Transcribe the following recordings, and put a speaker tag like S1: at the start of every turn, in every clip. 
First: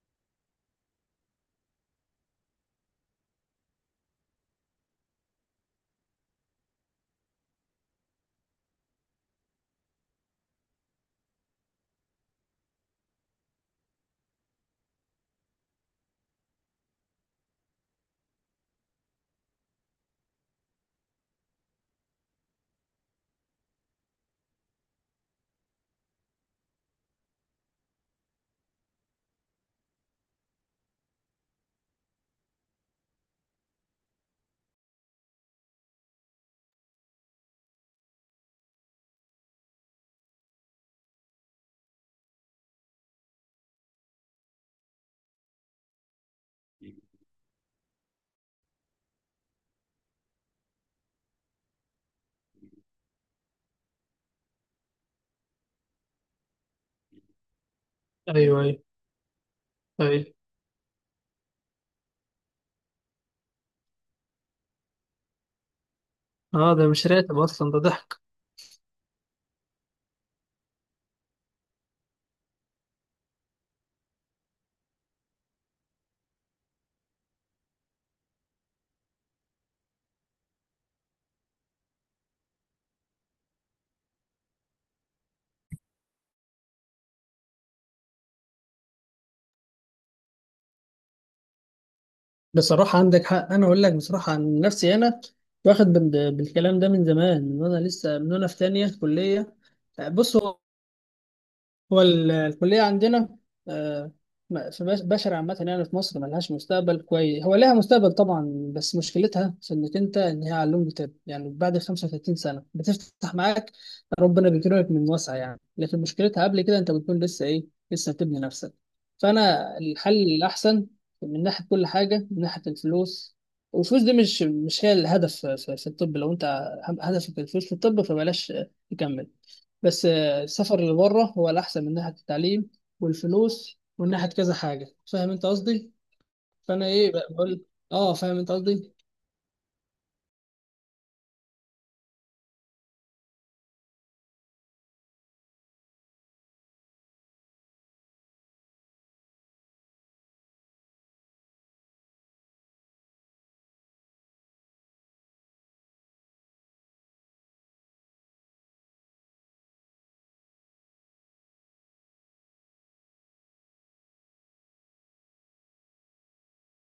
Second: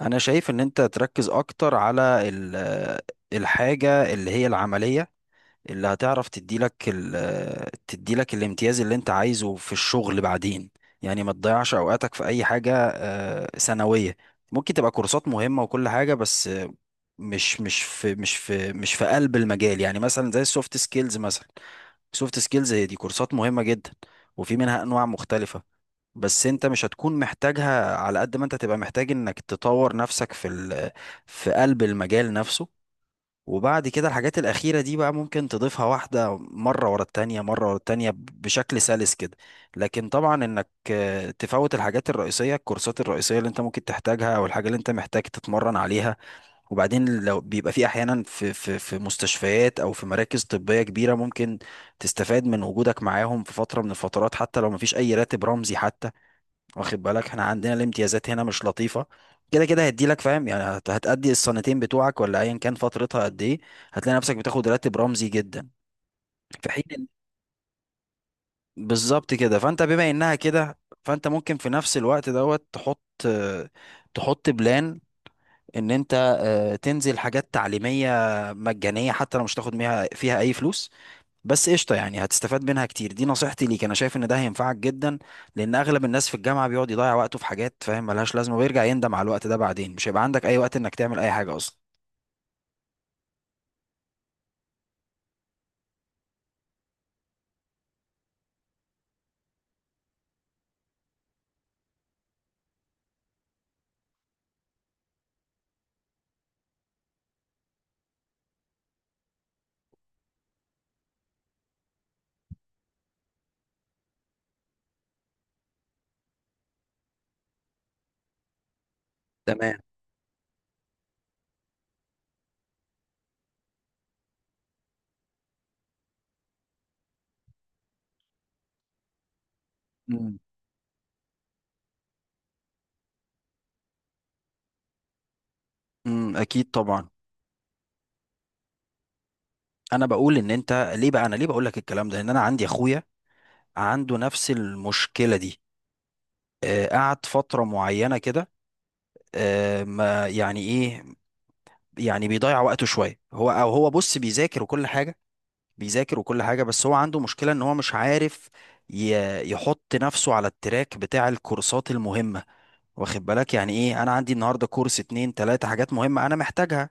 S1: انا شايف ان انت تركز اكتر على ال- آه، الحاجة اللي هي العملية اللي هتعرف تديلك تديلك الامتياز اللي انت عايزه في الشغل بعدين، يعني ما تضيعش اوقاتك في اي حاجة ثانوية. ممكن تبقى كورسات مهمة وكل حاجة، بس مش في قلب المجال، يعني مثلا زي السوفت سكيلز مثلا. سوفت سكيلز هي دي كورسات مهمة جدا، وفي منها انواع مختلفة. بس انت مش هتكون محتاجها على قد ما انت تبقى محتاج انك تطور نفسك في قلب المجال نفسه. وبعد كده الحاجات الأخيرة دي بقى ممكن تضيفها واحدة مرة ورا التانية مرة ورا التانية بشكل سلس كده. لكن طبعا انك تفوت الحاجات الرئيسية، الكورسات الرئيسية اللي انت ممكن تحتاجها او الحاجة اللي انت محتاج تتمرن عليها. وبعدين لو بيبقى في احيانا في مستشفيات او في مراكز طبية كبيرة، ممكن تستفاد من وجودك معاهم في فترة من الفترات، حتى لو مفيش اي راتب رمزي حتى. واخد بالك احنا عندنا الامتيازات هنا
S2: ايوه،
S1: مش
S2: ايوه،
S1: لطيفة كده كده، هدي لك
S2: ايوه،
S1: فاهم، يعني هتأدي السنتين بتوعك ولا ايا كان فترتها قد ايه، هتلاقي نفسك بتاخد راتب رمزي جدا. في
S2: اه،
S1: حين
S2: ده مش
S1: إن-
S2: راتب اصلا، ده ضحك.
S1: بالظبط كده، فانت بما انها كده، فانت ممكن في نفس الوقت دوت تحط، تحط بلان ان انت تنزل حاجات تعليمية مجانية، حتى لو مش تاخد فيها اي فلوس. بس قشطة، يعني هتستفاد منها كتير. دي نصيحتي ليك، انا شايف ان ده هينفعك جدا، لان اغلب الناس في الجامعة بيقعد يضيع وقته في حاجات فاهم ملهاش لازمة، ويرجع يندم على الوقت ده بعدين، مش هيبقى عندك اي وقت انك تعمل اي حاجة اصلا.
S2: بصراحة عندك حق، أنا أقول لك بصراحة عن نفسي. أنا واخد بالكلام ده من زمان، من وأنا لسه من وأنا في تانية كلية. بص، هو الكلية عندنا، آه، في بشر عامة، يعني في مصر ملهاش مستقبل كويس. هو لها مستقبل طبعا، بس مشكلتها في إنك أنت، إن هي علوم جداب يعني بعد 35 سنة بتفتح معاك. ربنا بيكرمك من واسع يعني، لكن مشكلتها قبل كده أنت بتكون لسه إيه؟ لسه بتبني نفسك. فأنا
S1: تمام.
S2: الحل الأحسن من ناحية كل حاجة، من ناحية الفلوس. والفلوس دي مش هي الهدف في الطب. لو أنت هدفك الفلوس في الطب فبلاش تكمل. بس
S1: امم.
S2: السفر اللي بره هو الأحسن من ناحية التعليم والفلوس ومن ناحية كذا حاجة. فاهم أنت قصدي؟
S1: أمم، اكيد
S2: فأنا
S1: طبعا.
S2: إيه بقى بقول؟ أه، فاهم أنت قصدي؟
S1: انا بقول ان انت ليه بقى، انا ليه بقول لك الكلام ده، لان انا عندي اخويا عنده نفس المشكله دي. آه قعد فتره معينه كده، آه ما يعني ايه، يعني بيضيع وقته شويه. هو او هو بص بيذاكر وكل حاجه، بيذاكر وكل حاجة، بس هو عنده مشكلة ان هو مش عارف يحط نفسه على التراك بتاع الكورسات المهمة. واخد بالك، يعني ايه انا عندي النهاردة كورس، اتنين تلاتة حاجات مهمة انا محتاجها،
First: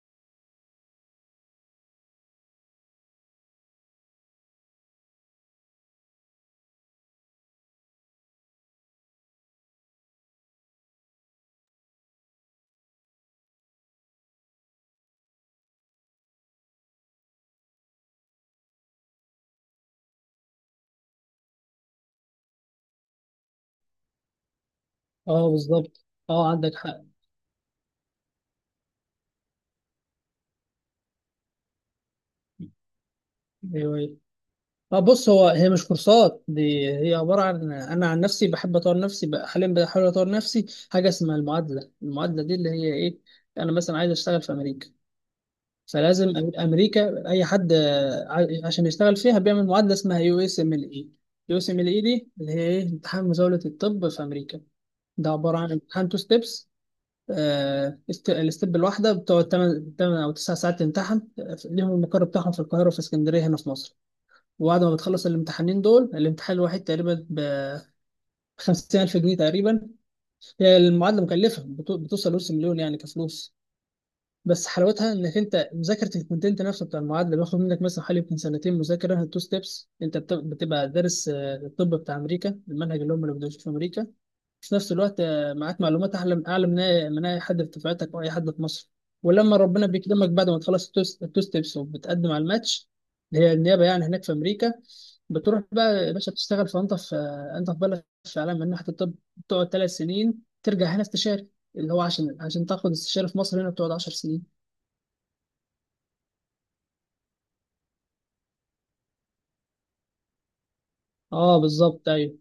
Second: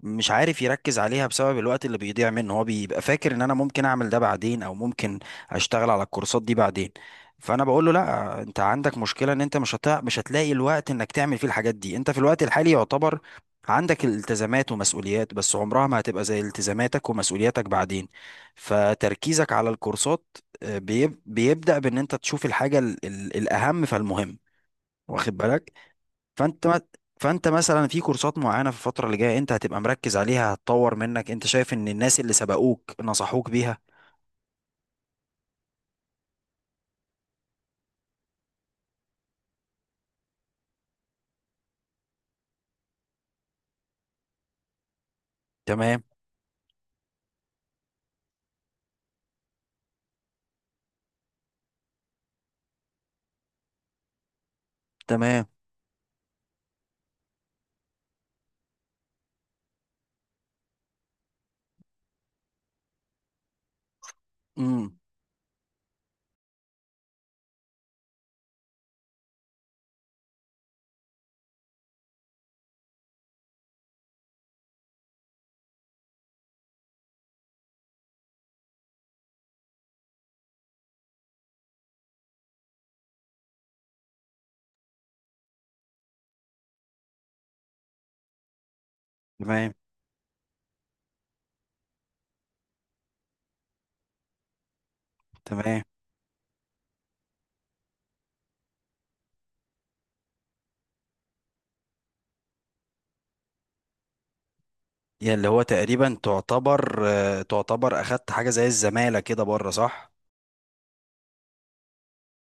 S1: مش عارف يركز عليها بسبب الوقت اللي بيضيع منه. هو بيبقى فاكر ان انا ممكن اعمل ده بعدين، او ممكن اشتغل على الكورسات دي بعدين. فانا بقول له لا، انت عندك مشكلة ان انت مش هتلاقي الوقت انك تعمل فيه الحاجات دي. انت في الوقت الحالي يعتبر عندك الالتزامات ومسؤوليات، بس عمرها ما هتبقى زي التزاماتك ومسؤولياتك بعدين. فتركيزك على الكورسات بيبدأ بان انت تشوف الحاجة الاهم فالمهم. واخد
S2: أه،
S1: بالك.
S2: بالظبط. أه،
S1: فانت
S2: عندك
S1: ما
S2: حق.
S1: فانت مثلا في كورسات معينه في الفتره اللي جايه انت هتبقى مركز عليها، هتطور منك، انت شايف ان الناس اللي سبقوك نصحوك بيها.
S2: أيوه، أيوه. أه، بص، هو هي مش كورسات دي، هي عبارة عن أنا عن نفسي بحب أطور نفسي. بقى حاليا بحاول أطور نفسي حاجة اسمها المعادلة. المعادلة دي اللي هي إيه؟ أنا مثلا عايز أشتغل في أمريكا.
S1: تمام
S2: فلازم امريكا، اي حد عشان يشتغل فيها بيعمل معادله اسمها يو اس ام ال اي. يو اس ام ال اي دي اللي هي ايه؟ امتحان مزاوله الطب في امريكا. ده
S1: تمام.
S2: عباره عن امتحان تو ستيبس. الستيب الواحده بتقعد 8 او 9 ساعات تمتحن. ليهم المقر بتاعهم في القاهره وفي اسكندريه هنا في مصر. وبعد ما
S1: امم.
S2: بتخلص الامتحانين دول، الامتحان الواحد تقريبا ب 50,000 جنيه تقريبا. هي المعادله مكلفه، بتوصل نص مليون يعني كفلوس. بس حلاوتها انك انت مذاكره الكونتنت نفسه بتاع المعادله بياخد منك مثلا حوالي يمكن سنتين. مذاكره تو ستيبس انت بتبقى دارس الطب بتاع امريكا، المنهج اللي هم اللي بيدرسوه في امريكا. في نفس الوقت معاك معلومات اعلى اعلى من اي من أي حد في دفعتك او اي حد في مصر. ولما
S1: تمام
S2: ربنا بيكرمك بعد ما تخلص التو ستيبس وبتقدم على الماتش، اللي هي النيابه يعني هناك في امريكا، بتروح
S1: تمام.
S2: بقى يا باشا بتشتغل في انت في انت في بلد في عالم من ناحيه الطب. بتقعد 3 سنين ترجع هنا استشاري. اللي هو عشان تاخد استشاري في مصر هنا بتقعد 10 سنين.
S1: يعني اللي هو تقريبا تعتبر تعتبر اخدت حاجه زي الزماله كده بره، صح.
S2: اه، بالظبط. ايوه،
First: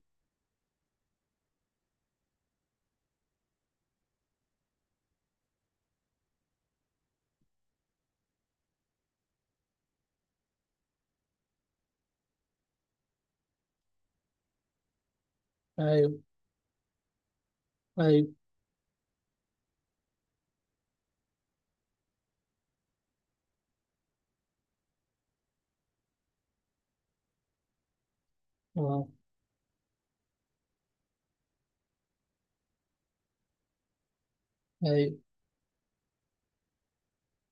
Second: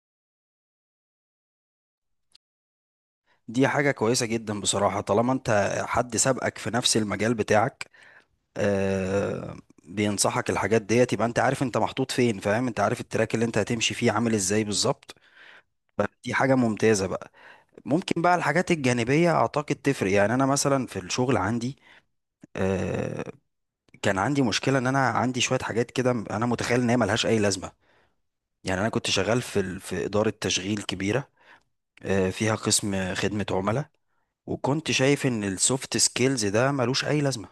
S1: دي حاجه كويسه جدا بصراحه، طالما انت حد سبقك في نفس المجال بتاعك آه، بينصحك الحاجات ديت، يبقى انت عارف انت محطوط فين، فاهم، انت عارف التراك اللي انت هتمشي فيه عامل ازاي بالظبط.
S2: ايوه،
S1: فدي حاجه ممتازه بقى. ممكن
S2: ايوه،
S1: بقى الحاجات الجانبية أعتقد تفرق. يعني أنا مثلا في الشغل عندي آه، كان عندي مشكلة إن أنا عندي شوية حاجات كده، أنا متخيل إن هي ملهاش أي لازمة. يعني أنا
S2: اه،
S1: كنت شغال في في إدارة تشغيل كبيرة فيها قسم خدمة عملاء. وكنت
S2: ايوه.
S1: شايف إن السوفت سكيلز ده ملوش أي لازمة،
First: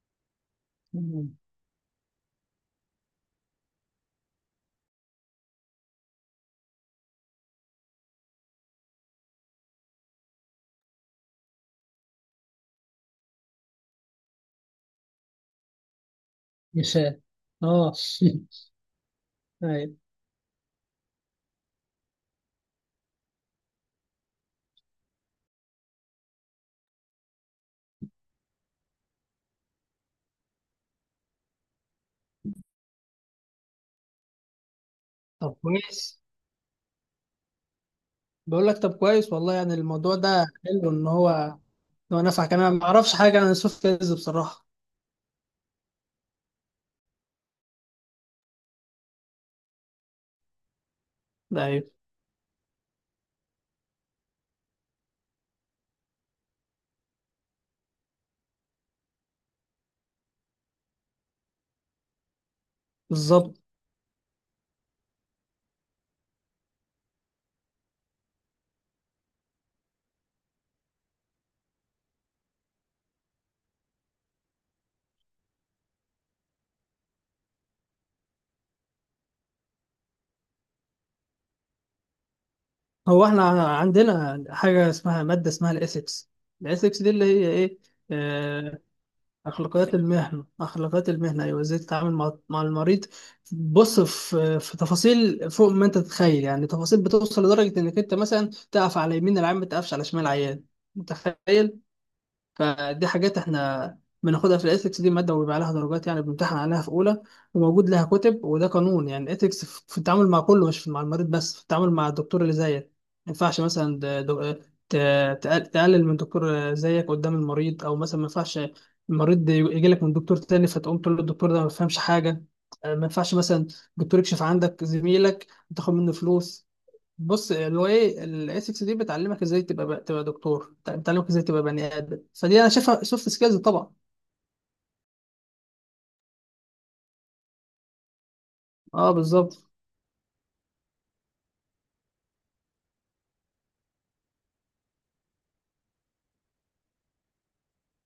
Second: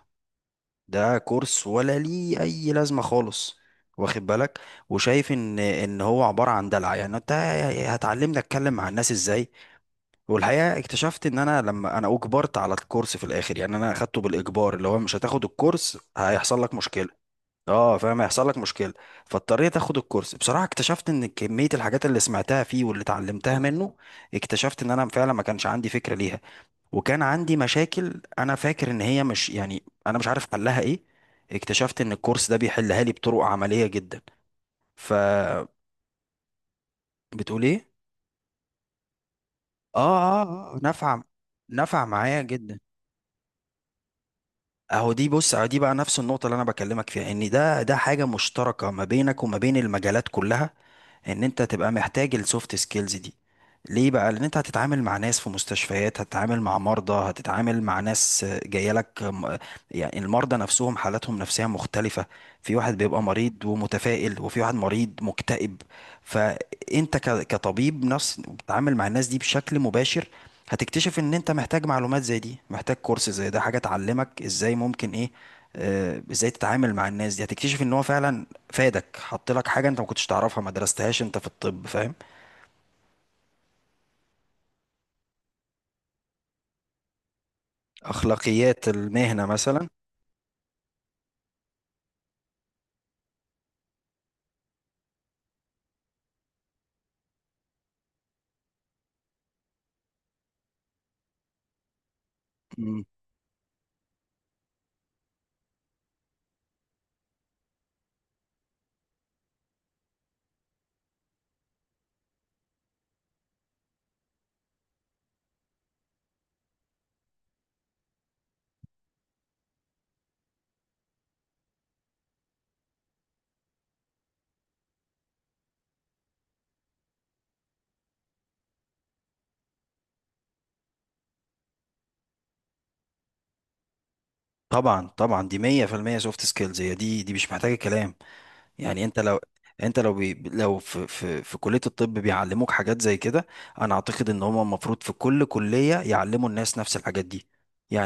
S1: ده
S2: مم.
S1: كورس، ولا ليه أي لازمة خالص. واخد بالك. وشايف إن هو عبارة عن دلع، يعني أنت هتعلمني أتكلم مع الناس إزاي. والحقيقة اكتشفت ان انا لما اجبرت على الكورس في الاخر، يعني انا اخدته بالاجبار، اللي هو مش هتاخد الكورس هيحصل لك مشكلة.
S2: مثال. اه.
S1: اه فاهم، هيحصل لك مشكلة. فاضطريت
S2: ايوه.
S1: اخد الكورس. بصراحة اكتشفت ان كمية الحاجات اللي سمعتها فيه واللي اتعلمتها منه، اكتشفت ان انا فعلا ما كانش عندي فكرة ليها. وكان عندي مشاكل انا فاكر ان هي مش، يعني انا مش عارف حلها ايه، اكتشفت ان الكورس ده بيحلها لي بطرق عملية جدا.
S2: طب
S1: فبتقول
S2: كويس.
S1: ايه.
S2: بقول لك طب كويس والله، يعني الموضوع
S1: اه.
S2: ده
S1: اه اه
S2: حلو، ان
S1: نفع،
S2: هو
S1: نفع معايا
S2: نفعك. انا
S1: جدا.
S2: ما اعرفش حاجه عن السوفت ويرز بصراحه.
S1: اهو دي بص، اهو دي بقى نفس النقطة اللي انا بكلمك فيها، ان ده حاجة مشتركة ما بينك وما بين المجالات كلها، ان انت
S2: ده ايوه،
S1: تبقى محتاج السوفت سكيلز دي. ليه بقى، لان انت هتتعامل مع ناس في مستشفيات، هتتعامل مع مرضى، هتتعامل مع ناس جايه لك يعني المرضى نفسهم حالاتهم نفسية مختلفة، في واحد بيبقى
S2: بالظبط.
S1: مريض ومتفائل، وفي واحد مريض مكتئب. فانت كطبيب نفس بتتعامل مع الناس دي بشكل مباشر. هتكتشف ان انت محتاج معلومات زي دي، محتاج كورس زي ده، حاجة تعلمك ازاي ممكن ايه، ازاي تتعامل مع الناس دي. هتكتشف ان هو فعلا فادك، حط لك حاجة انت ما كنتش تعرفها، ما درستهاش انت في الطب، فاهم.
S2: هو احنا عندنا حاجه اسمها ماده اسمها الاثكس. الاثكس دي اللي هي ايه؟ آه،
S1: اخلاقيات المهنة مثلا.
S2: أخلاقيات المهنة. أخلاقيات المهنة، أيوة. إزاي تتعامل مع المريض؟ بص، في تفاصيل فوق ما أنت تتخيل، يعني تفاصيل بتوصل لدرجة إنك أنت مثلا تقف على يمين العيان، ما تقفش على شمال العيان. متخيل؟
S1: مم.
S2: فدي حاجات احنا بناخدها في الإثكس، دي مادة وبيبقى عليها درجات، يعني بنمتحن عليها في أولى وموجود لها كتب، وده قانون يعني الإثكس في التعامل مع كله، مش مع المريض بس، في التعامل مع الدكتور اللي زيك. ما ينفعش مثلا تقلل من دكتور زيك قدام المريض، أو مثلا ما ينفعش المريض يجي لك من دكتور تاني فتقوم تقول له الدكتور ده ما بيفهمش حاجة. ما ينفعش مثلا دكتور يكشف عندك زميلك وتاخد منه فلوس. بص، هو ايه الاي 6 دي؟ بتعلمك ازاي تبقى دكتور، بتعلمك ازاي تبقى بني ادم. فدي انا شايفها سوفت سكيلز طبعا.
S1: طبعا طبعا، دي 100% سوفت سكيلز، هي دي مش محتاجة كلام. يعني
S2: اه، بالظبط.
S1: انت لو لو في كلية الطب بيعلموك حاجات زي كده، انا اعتقد ان هم المفروض في كل كلية يعلموا الناس نفس الحاجات دي.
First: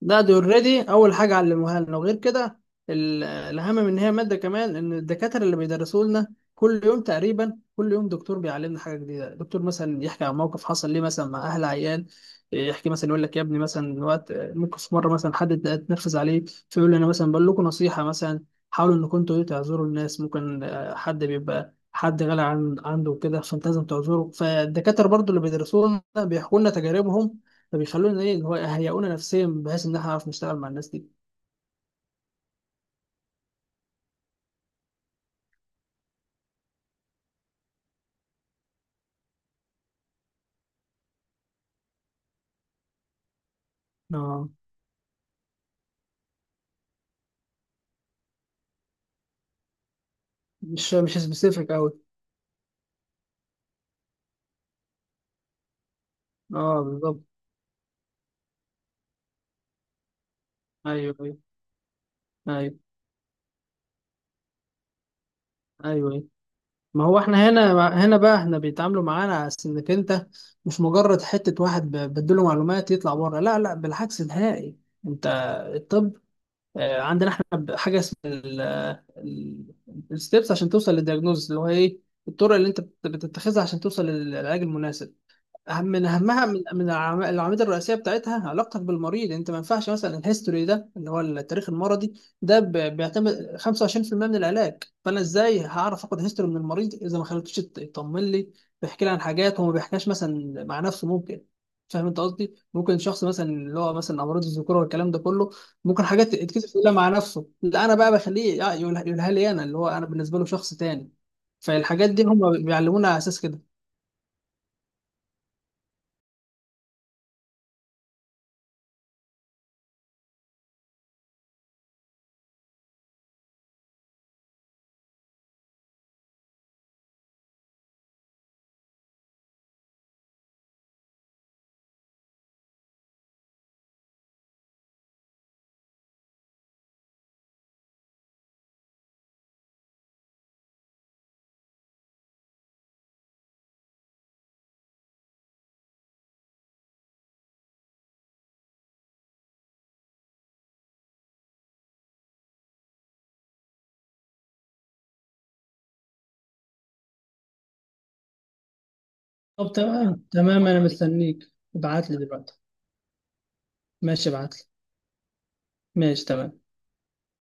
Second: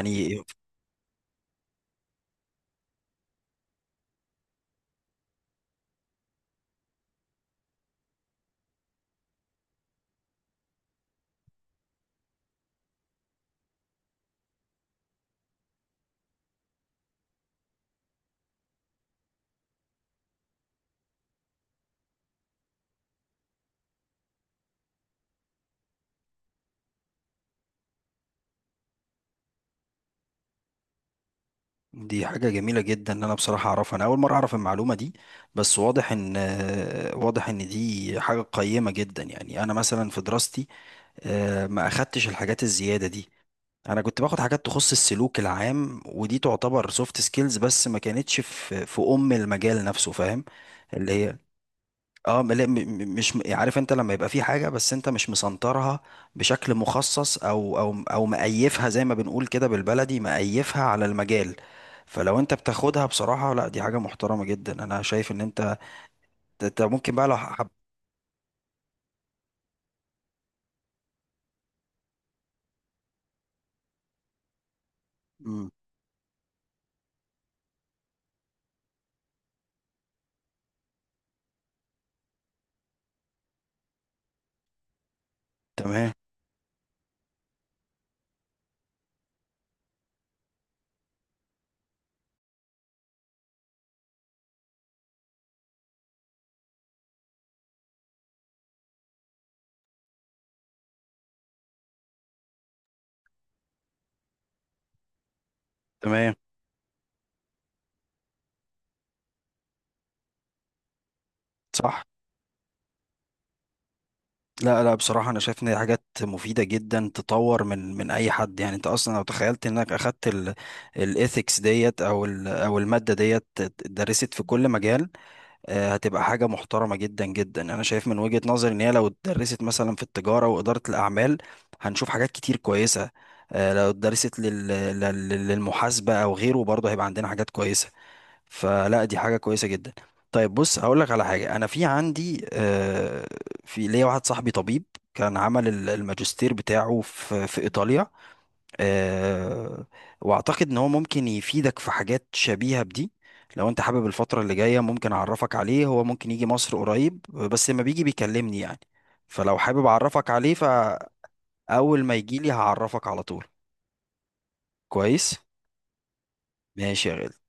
S2: ده دي اوريدي اول حاجه علموها لنا. وغير كده الاهم من هي ماده كمان ان الدكاتره اللي بيدرسوا لنا كل يوم تقريبا، كل يوم دكتور بيعلمنا حاجه جديده. دكتور مثلا يحكي عن موقف حصل ليه مثلا مع اهل عيان، يحكي مثلا يقول لك يا ابني مثلا وقت ممكن في مره مثلا حد اتنرفز عليه فيقول لي، انا مثلا بقول لكم نصيحه مثلا حاولوا انكم انتوا إيه، تعذروا الناس ممكن حد بيبقى حد غالي عن عنده كده فانت لازم تعذره. فالدكاتره برضو اللي بيدرسوا لنا بيحكوا لنا تجاربهم، فبيخلونا ايه اللي هو يهيئونا نفسيا بحيث ان احنا نعرف نشتغل مع الناس دي.
S1: دي حاجة جميلة جدا. ان انا بصراحة اعرفها، انا اول مرة اعرف المعلومة دي. بس واضح ان دي حاجة قيمة جدا. يعني انا مثلا في دراستي ما اخدتش الحاجات الزيادة دي. انا كنت باخد
S2: اه،
S1: حاجات تخص السلوك العام، ودي تعتبر سوفت سكيلز، بس ما كانتش في ام المجال نفسه، فاهم. اللي
S2: مش
S1: هي،
S2: سبيسيفيك قوي.
S1: اه، لا، مش يعني عارف انت لما يبقى في حاجه بس انت مش مسنطرها بشكل
S2: اه، بالظبط.
S1: مخصص، او مقيفها زي ما بنقول كده بالبلدي، مقيفها على
S2: ايوه، ايوه،
S1: المجال. فلو انت
S2: ايوه،
S1: بتاخدها بصراحه، لا دي حاجه محترمه جدا، انا شايف ان انت،
S2: ايوه، ايوه.
S1: انت
S2: ما
S1: ممكن
S2: هو
S1: بقى لو
S2: احنا
S1: حب.
S2: هنا، بقى احنا بيتعاملوا معانا على أساس انك انت مش مجرد حته واحد بديله معلومات يطلع بره. لا، لا، بالعكس نهائي. انت
S1: مم،
S2: الطب عندنا احنا حاجه اسمها الستبس عشان توصل للدياجنوز. اللي هو ايه؟ الطرق اللي انت بتتخذها عشان توصل للعلاج المناسب. أهم من
S1: تمام
S2: أهمها من العواميد الرئيسية بتاعتها علاقتك بالمريض. أنت ما ينفعش مثلا الهيستوري ده اللي هو التاريخ المرضي ده بيعتمد 25% من العلاج. فأنا إزاي هعرف آخد هيستوري من المريض إذا ما خليتوش يطمن لي، بيحكي لي عن حاجات هو ما بيحكيهاش مثلا مع نفسه ممكن. فاهم أنت قصدي؟ ممكن شخص مثلا اللي هو مثلا أمراض الذكورة والكلام ده كله ممكن حاجات
S1: تمام.
S2: يتكتب يقولها مع نفسه، لا أنا بقى بخليه يقولها، يقولها لي أنا، اللي هو أنا بالنسبة له شخص تاني.
S1: صح.
S2: فالحاجات دي هم بيعلمونا على أساس كده.
S1: لا لا بصراحه، انا شايف ان دي حاجات مفيده جدا، تطور من اي حد، يعني انت اصلا لو تخيلت انك اخدت الايثكس ديت، او الماده ديت اتدرست في كل مجال هتبقى حاجة محترمة جدا جدا. أنا شايف من وجهة نظري إن هي لو اتدرست مثلا في التجارة وإدارة الأعمال هنشوف حاجات كتير كويسة. لو اتدرست للمحاسبة أو غيره برضه هيبقى عندنا حاجات كويسة. فلا دي حاجة كويسة جدا. طيب بص هقول لك على حاجة. أنا في عندي في ليا واحد صاحبي طبيب، كان عمل الماجستير بتاعه في إيطاليا آه، واعتقد ان هو ممكن يفيدك في حاجات شبيهة بدي. لو انت حابب الفترة اللي جاية ممكن اعرفك عليه. هو ممكن يجي مصر قريب بس لما بيجي بيكلمني يعني. فلو
S2: طب
S1: حابب
S2: تمام،
S1: اعرفك عليه،
S2: تمام، انا
S1: فاول
S2: مستنيك ابعت
S1: ما
S2: لي
S1: يجي لي
S2: دلوقتي.
S1: هعرفك على طول.
S2: ماشي، ابعت لي.
S1: كويس.
S2: ماشي تمام.
S1: ماشي يا غالي.